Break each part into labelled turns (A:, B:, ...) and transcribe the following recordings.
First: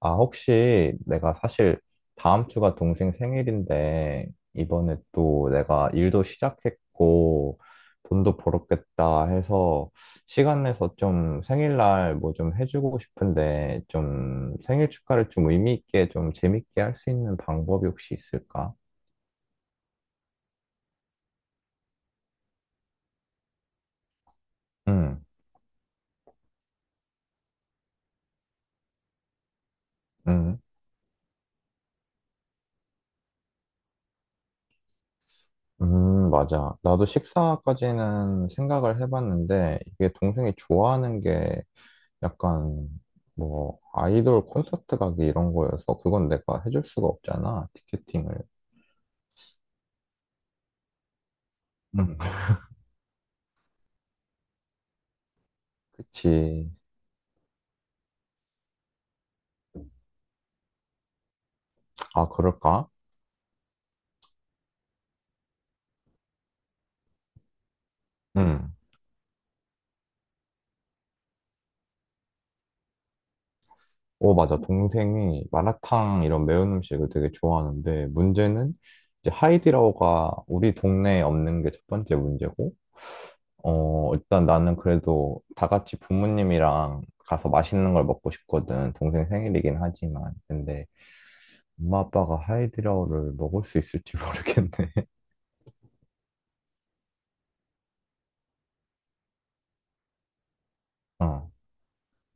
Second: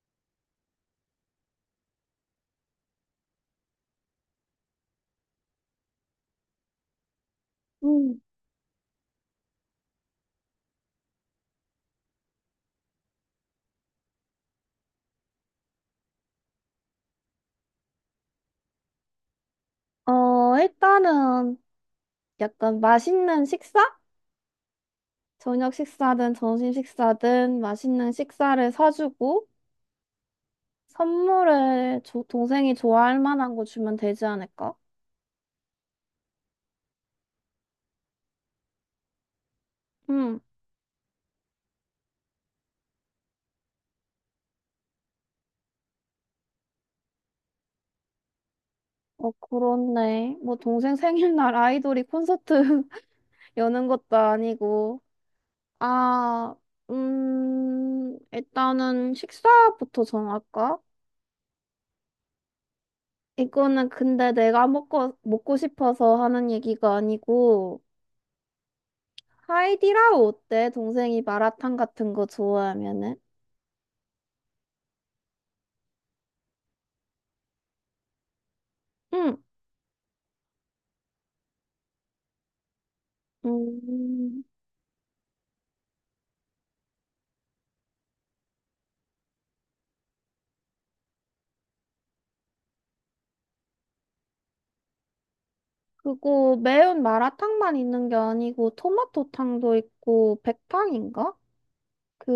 A: 아, 혹시 내가 사실 다음 주가 동생 생일인데, 이번에 또 내가 일도 시작했고,
B: 음.
A: 돈도 벌었겠다 해서, 시간 내서 좀 생일날 뭐 좀 해주고 싶은데, 좀 생일 축하를 좀 의미 있게 좀 재밌게 할 수 있는 방법이 혹시 있을까?
B: 어, 일단은 약간 맛있는 식사?
A: 응,
B: 저녁 식사든 점심 식사든 맛있는 식사를 사주고
A: 응,
B: 선물을 동생이 좋아할 만한 거 주면 되지 않을까?
A: 맞아. 나도 식사까지는 생각을 해봤는데, 이게
B: 음.
A: 동생이 좋아하는 게 약간 뭐 아이돌 콘서트 가기 이런 거여서 그건 내가 해줄 수가 없잖아 티켓팅을.
B: 어, 그렇네. 뭐 동생 생일날 아이돌이
A: 음.
B: 콘서트 여는 것도 아니고. 아,
A: 그치.
B: 일단은 식사부터 정할까?
A: 아, 그럴까?
B: 이거는 근데 내가 먹고 싶어서 하는 얘기가 아니고
A: 응.
B: 하이디라우 어때? 동생이 마라탕 같은 거 좋아하면은?
A: 오, 맞아. 동생이 마라탕 이런 매운 음식을 되게 좋아하는데 문제는 이제
B: 응.
A: 하이디라오가 우리 동네에 없는 게 첫 번째 문제고. 어,
B: 음,
A: 일단 나는 그래도 다 같이 부모님이랑 가서 맛있는 걸 먹고 싶거든. 동생 생일이긴 하지만 근데 엄마 아빠가 하이디라오를 먹을 수 있을지 모르겠네.
B: 그거 매운 마라탕만 있는 게 아니고 토마토탕도 있고 백탕인가?
A: 어.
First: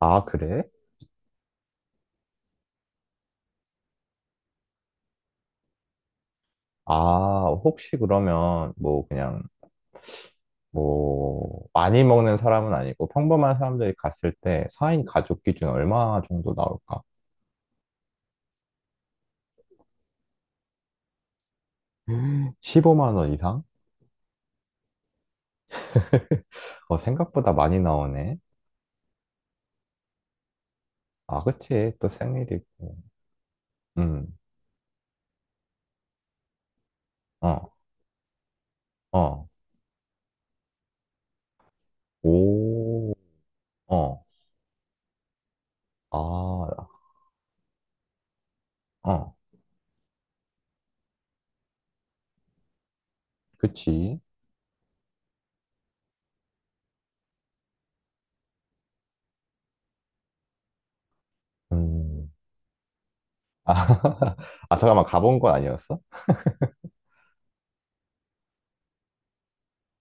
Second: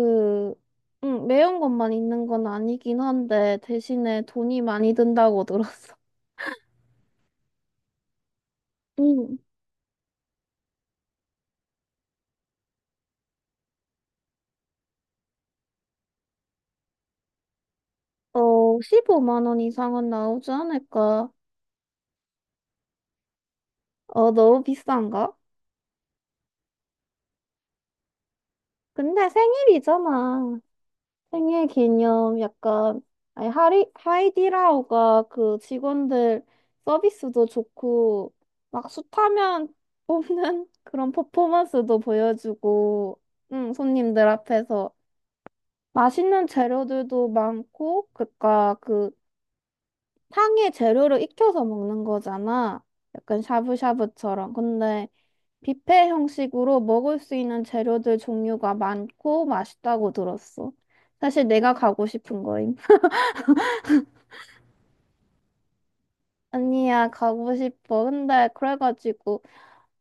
A: 아, 그래?
B: 응, 매운 것만 있는 건 아니긴 한데 대신에 돈이 많이 든다고 들었어.
A: 아, 혹시 그러면 뭐
B: 응.
A: 그냥 뭐 많이 먹는 사람은 아니고 평범한 사람들이 갔을 때 4인 가족 기준 얼마 정도 나올까?
B: 어, 15만 원 이상은 나오지 않을까?
A: 15만 원 이상?
B: 어, 너무 비싼가?
A: 어, 생각보다 많이 나오네.
B: 근데 생일이잖아.
A: 아,
B: 생일
A: 그치. 또
B: 기념
A: 생일이고.
B: 약간 아니
A: 음,
B: 하이디라오가 그 직원들 서비스도
A: 어,
B: 좋고 막
A: 어,
B: 숱하면 뽑는 그런 퍼포먼스도
A: 오,
B: 보여주고 응,
A: 어,
B: 손님들 앞에서 맛있는
A: 아,
B: 재료들도 많고 그니까 그
A: 어,
B: 탕에 재료를 익혀서 먹는 거잖아. 약간
A: 그치.
B: 샤브샤브처럼. 근데 뷔페 형식으로 먹을 수 있는 재료들 종류가 많고 맛있다고 들었어. 사실 내가 가고
A: 음,
B: 싶은 거임.
A: 아, 아, 잠깐만, 가본 건 아니었어?
B: 아니야, 가고 싶어. 근데 그래가지고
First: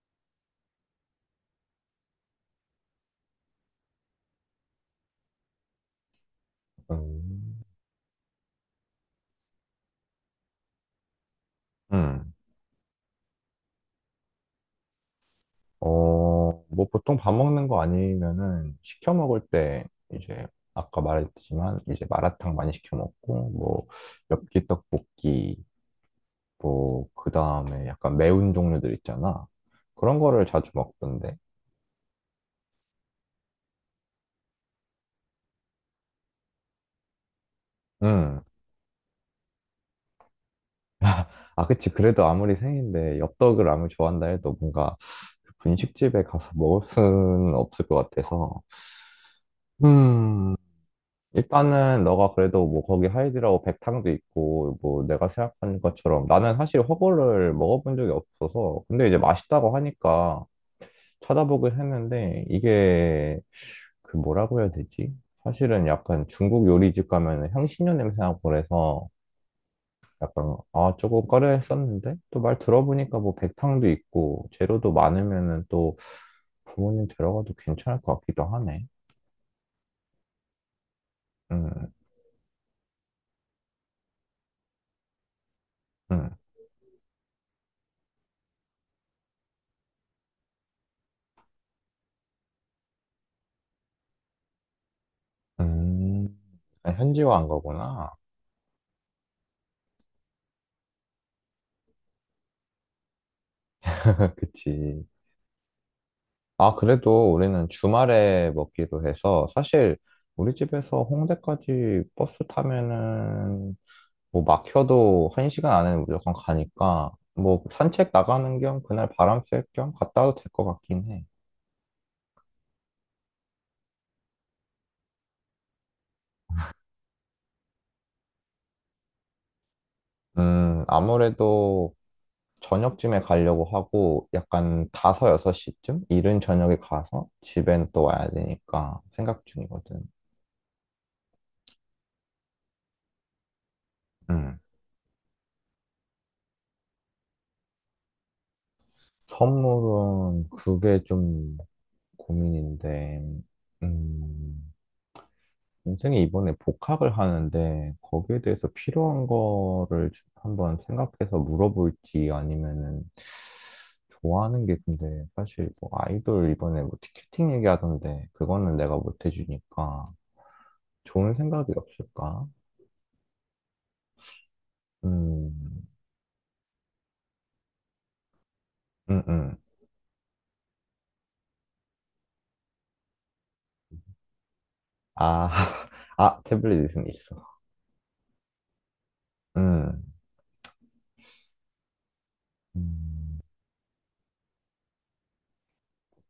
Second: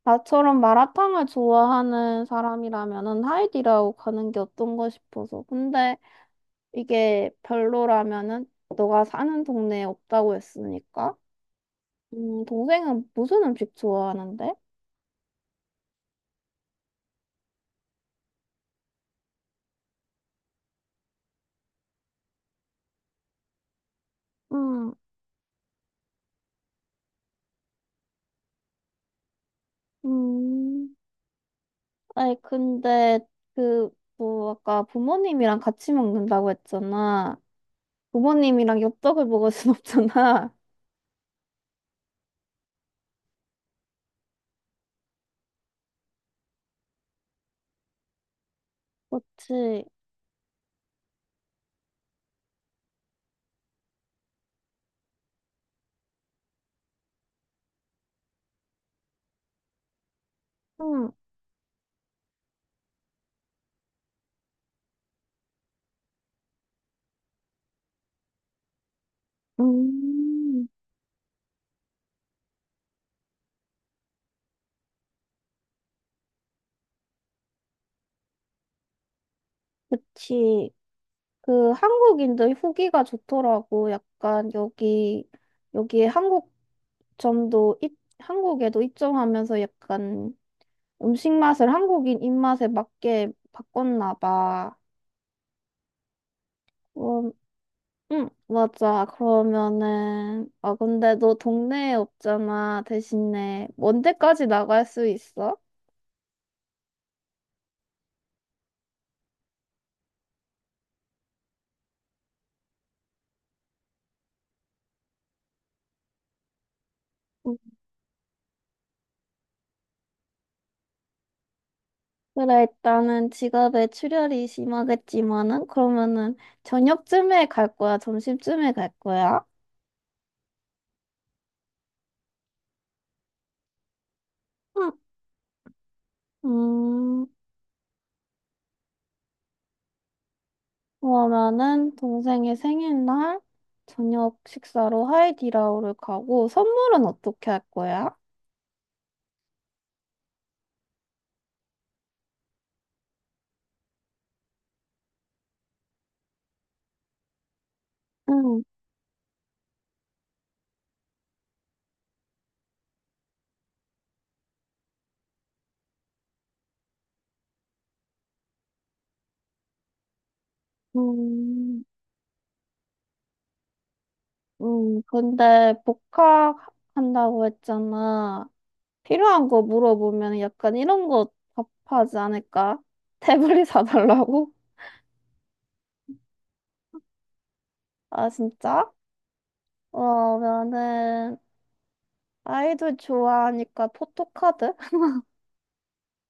B: 나처럼 마라탕을 좋아하는 사람이라면은 하이디라고 가는 게 어떤가 싶어서. 근데 이게
A: 음,
B: 별로라면은 너가 사는 동네에 없다고 했으니까.
A: 음.
B: 동생은 무슨 음식 좋아하는데?
A: 어, 뭐 보통 밥 먹는 거 아니면은 시켜 먹을 때 이제 아까 말했지만 이제 마라탕 많이 시켜 먹고 뭐 엽기
B: 음,
A: 떡볶이 뭐 그다음에 약간 매운 종류들 있잖아. 그런 거를 자주
B: 음.
A: 먹던데.
B: 아니, 근데 그, 뭐, 아까 부모님이랑 같이 먹는다고 했잖아.
A: 음.
B: 부모님이랑 엽떡을 먹을 순 없잖아.
A: 아, 그치. 그래도 아무리 생인데 엽떡을 아무리 좋아한다 해도 뭔가 그 분식집에 가서 먹을 수는 없을 것 같아서.
B: 그치.
A: 음. 일단은 너가 그래도 뭐 거기 하이드라고 백탕도 있고 뭐 내가 생각한 것처럼 나는 사실 허거를 먹어본 적이 없어서 근데 이제 맛있다고 하니까
B: 응.
A: 찾아보긴 했는데 이게 그 뭐라고 해야 되지? 사실은 약간 중국 요리집 가면 향신료 냄새 나고 그래서 약간
B: 음.
A: 아, 조금 꺼려했었는데 또 말 들어보니까 뭐 백탕도 있고 재료도 많으면은 또 부모님 데려가도 괜찮을 것 같기도 하네.
B: 그치. 그
A: 음,
B: 한국인들 후기가 좋더라고. 약간 여기에
A: 음.
B: 한국점도 한국에도 입점하면서 약간 음식 맛을 한국인 입맛에 맞게 바꿨나 봐.
A: 음, 아,
B: 음
A: 현지화한 거구나.
B: 응, 맞아. 그러면은, 아, 근데 너 동네에 없잖아. 대신에, 언제까지 나갈
A: 그치.
B: 수 있어?
A: 아, 그래도 우리는 주말에 먹기로 해서 사실 우리 집에서 홍대까지 버스 타면은 뭐 막혀도 한 시간 안에는 무조건 가니까 뭐 산책 나가는 겸 그날 바람 쐴 겸 갔다 와도 될 것 같긴 해.
B: 그래, 일단은 지갑에 출혈이 심하겠지만은, 그러면은 저녁쯤에 갈 거야? 점심쯤에 갈 거야?
A: 아무래도 저녁쯤에 가려고 하고 약간
B: 응,
A: 5, 6시쯤 이른 저녁에
B: 음,
A: 가서 집엔 또 와야 되니까 생각 중이거든.
B: 그러면은 동생의 생일날 저녁
A: 음.
B: 식사로 하이디라오를 가고, 선물은 어떻게 할 거야?
A: 선물은 그게 좀 고민인데, 음, 동생이 이번에 복학을 하는데, 거기에
B: 응,
A: 대해서 필요한 거를 한번 생각해서 물어볼지 아니면은, 좋아하는 게 근데, 사실 뭐 아이돌 이번에 뭐 티켓팅 얘기하던데, 그거는 내가 못 해주니까, 좋은 생각이
B: 음,
A: 없을까?
B: 근데
A: 음,
B: 복학한다고 했잖아.
A: 음,
B: 필요한
A: 음.
B: 거 물어보면 약간 이런 거 답하지 않을까? 태블릿 사달라고?
A: 아, 아, 태블릿은 있어.
B: 아, 진짜?
A: 음.
B: 어, 나는 아이돌
A: 음.
B: 좋아하니까 포토카드?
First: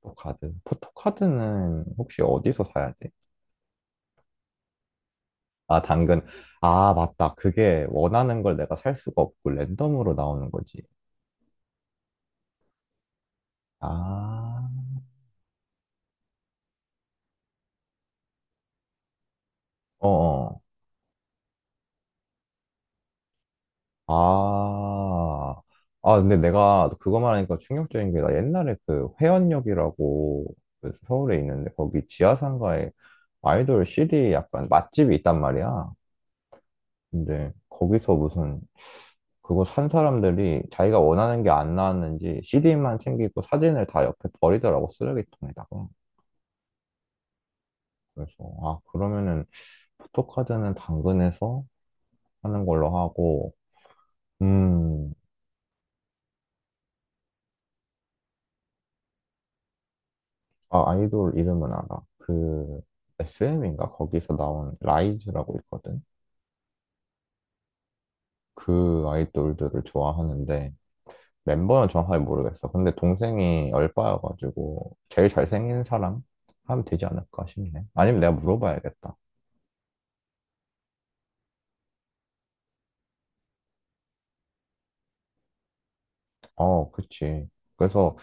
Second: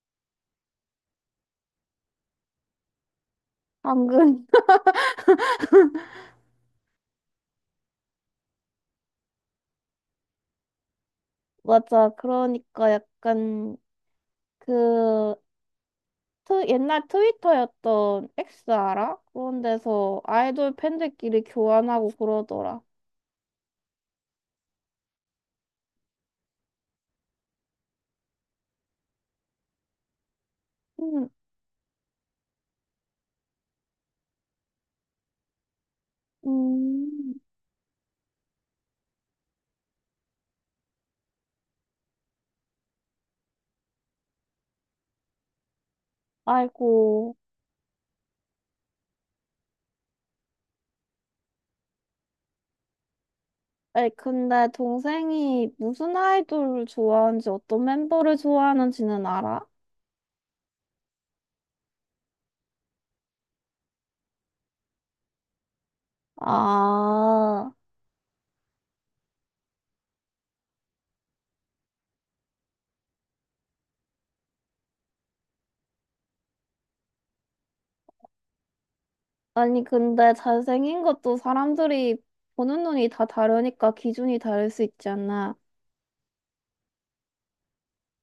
A: 포토카드. 포토카드는 혹시 어디서 사야 돼?
B: 방금.
A: 아, 당근. 아, 맞다. 그게 원하는 걸 내가 살 수가 없고 랜덤으로 나오는 거지.
B: 맞아. 그러니까 약간
A: 아,
B: 그 옛날 트위터였던 X 알아? 그런 데서
A: 어어.
B: 아이돌 팬들끼리 교환하고 그러더라.
A: 아. 아, 근데 내가 그거 말하니까 충격적인 게 나 옛날에 그 회원역이라고 그
B: 음,
A: 서울에 있는데 거기 지하상가에 아이돌 CD 약간 맛집이 있단 말이야.
B: 음.
A: 근데 거기서 무슨 그거 산 사람들이 자기가 원하는 게 안 나왔는지 CD만 챙기고 사진을 다 옆에 버리더라고, 쓰레기통에다가.
B: 아이고.
A: 그래서, 아, 그러면은 포토카드는 당근에서 하는 걸로 하고,
B: 아니, 근데
A: 음,
B: 동생이 무슨 아이돌을 좋아하는지 어떤 멤버를 좋아하는지는 알아?
A: 아, 아이돌 이름은 알아. 그, SM인가? 거기서 나온 라이즈라고 있거든?
B: 아.
A: 그 아이돌들을 좋아하는데, 멤버는 정확하게 모르겠어. 근데 동생이 얼빠여가지고, 제일 잘생긴 사람? 하면 되지 않을까 싶네. 아니면 내가 물어봐야겠다.
B: 아니, 근데 잘생긴 것도 사람들이 보는 눈이 다 다르니까 기준이 다를 수 있지 않나.
A: 어, 그치. 그래서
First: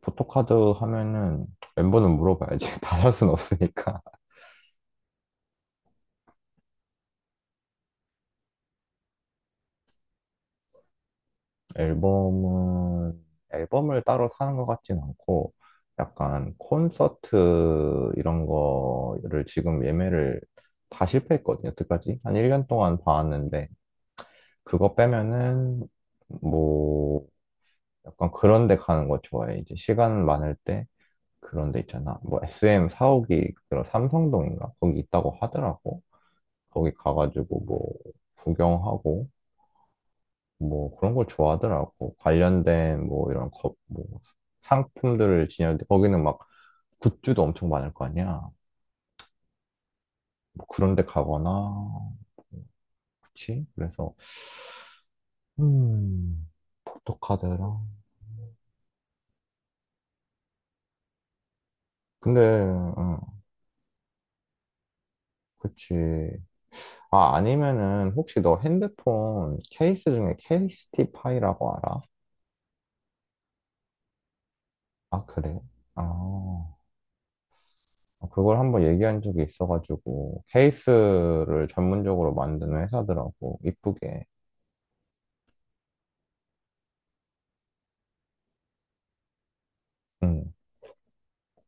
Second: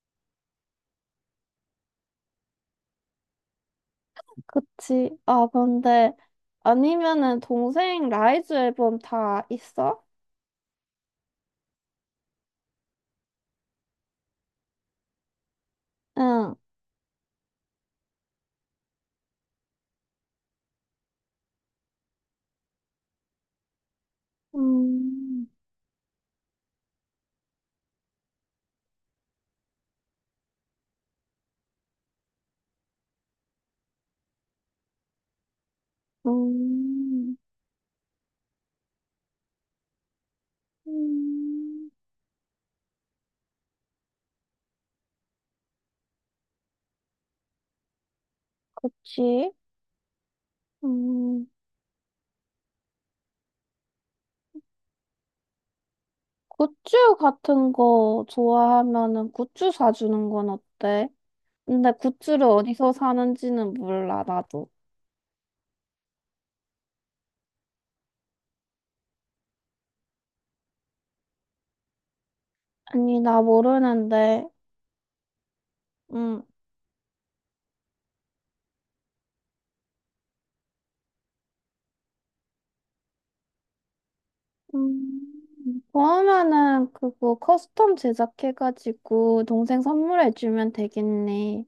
A: 포토카드 하면은 멤버는 물어봐야지. 다 살 순 없으니까.
B: 그치? 아, 근데 아니면은 동생 라이즈 앨범 다 있어?
A: 앨범은, 앨범을 따로 사는 것 같진 않고,
B: 응.
A: 약간 콘서트 이런 거를 지금 예매를 다 실패했거든요, 여태까지. 한 1년 동안 봐왔는데, 그거
B: 음,
A: 빼면은, 뭐, 약간 그런 데 가는 거 좋아해. 이제 시간 많을 때, 그런 데 있잖아. 뭐, SM 사옥이, 그런 삼성동인가? 거기 있다고 하더라고. 거기
B: 음,
A: 가가지고 뭐 구경하고 뭐 그런 걸
B: 음,
A: 좋아하더라고. 관련된 뭐 이런 거, 뭐 상품들을 지녔는데 거기는 막 굿즈도 엄청 많을 거 아니야.
B: 그치?
A: 뭐 그런 데
B: 음,
A: 가거나 뭐 그치? 그래서 음,
B: 굿즈 같은
A: 포토카드랑
B: 거 좋아하면은 굿즈 사주는 건 어때? 근데
A: 근데
B: 굿즈를 어디서
A: 응,
B: 사는지는 몰라, 나도.
A: 그치. 아, 아니면은 혹시 너 핸드폰 케이스 중에 케이스티파이라고 알아?
B: 아니, 나 모르는데.
A: 아, 그래? 아,
B: 음.
A: 어, 그걸 한번 얘기한 적이 있어가지고 케이스를 전문적으로 만드는 회사더라고 이쁘게.
B: 음, 그러면은 그거 커스텀 제작해가지고 동생
A: 음.
B: 선물해주면 되겠네.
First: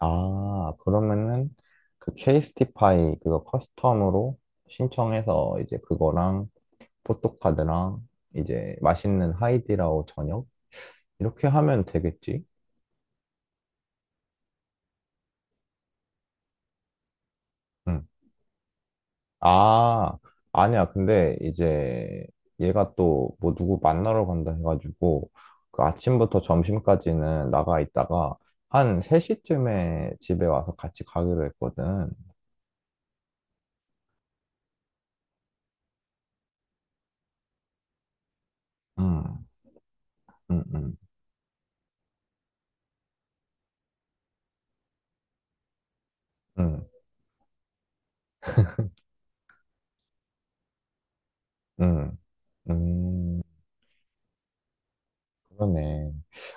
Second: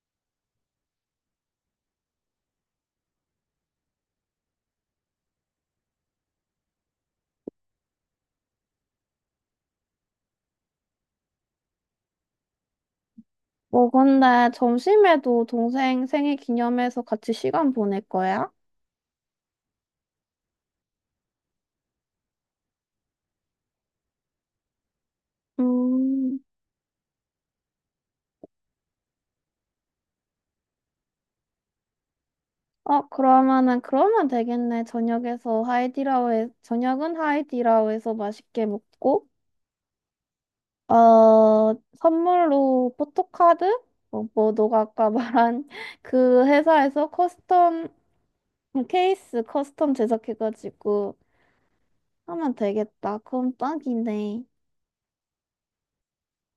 A: 아, 그러면은 그 케이스티파이 그거 커스텀으로 신청해서 이제 그거랑 포토카드랑 이제 맛있는 하이디라오 저녁 이렇게 하면 되겠지?
B: 뭐 근데 점심에도 동생 생일 기념해서 같이 시간 보낼
A: 음.
B: 거야?
A: 아, 아니야. 근데 이제 얘가 또 뭐 누구 만나러 간다 해가지고 그
B: 음,
A: 아침부터 점심까지는 나가 있다가 한 3시쯤에 집에 와서 같이 가기로 했거든.
B: 어, 그러면은 그러면 되겠네. 저녁은 하이디라오에서 맛있게 먹고,
A: 음, 음, 음,
B: 어, 선물로 포토카드? 뭐, 뭐 너가 아까 말한 그
A: 음,
B: 회사에서 커스텀 케이스 커스텀 제작해가지고
A: 음,
B: 하면 되겠다.
A: 음,
B: 그럼 딱이네.
A: 그러네.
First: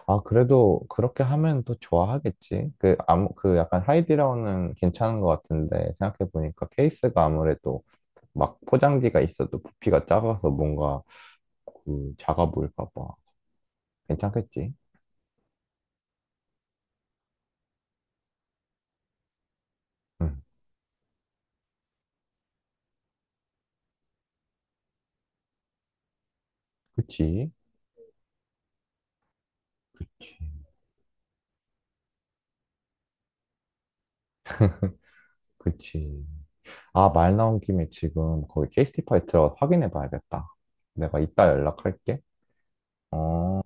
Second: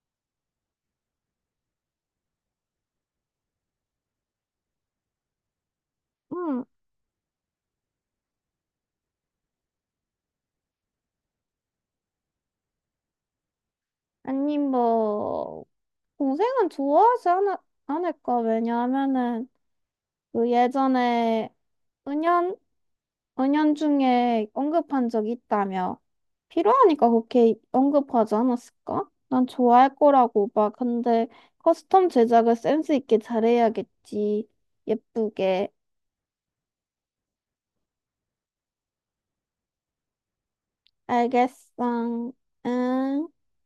A: 아, 그래도 그렇게 하면 또 좋아하겠지. 그, 그 약간 하이디라운은 괜찮은 것 같은데
B: 응,
A: 생각해보니까 케이스가 아무래도 막 포장지가 있어도 부피가 작아서 뭔가 그 자가 보일까 봐.
B: 아니,
A: 괜찮겠지?
B: 뭐, 동생은 않을까? 왜냐하면은,
A: 응,
B: 그 예전에 은연, 은연 중에 언급한 적이 있다며. 필요하니까
A: 그치?
B: 그렇게 언급하지 않았을까? 난 좋아할
A: 그치.
B: 거라고 봐. 근데 커스텀 제작을 센스 있게 잘해야겠지. 예쁘게.
A: 그치. 아, 말 나온 김에 지금 거기 케이스티파이 들어가서 확인해 봐야겠다. 내가 이따 연락할게.
B: 알겠어. 응.
A: 어.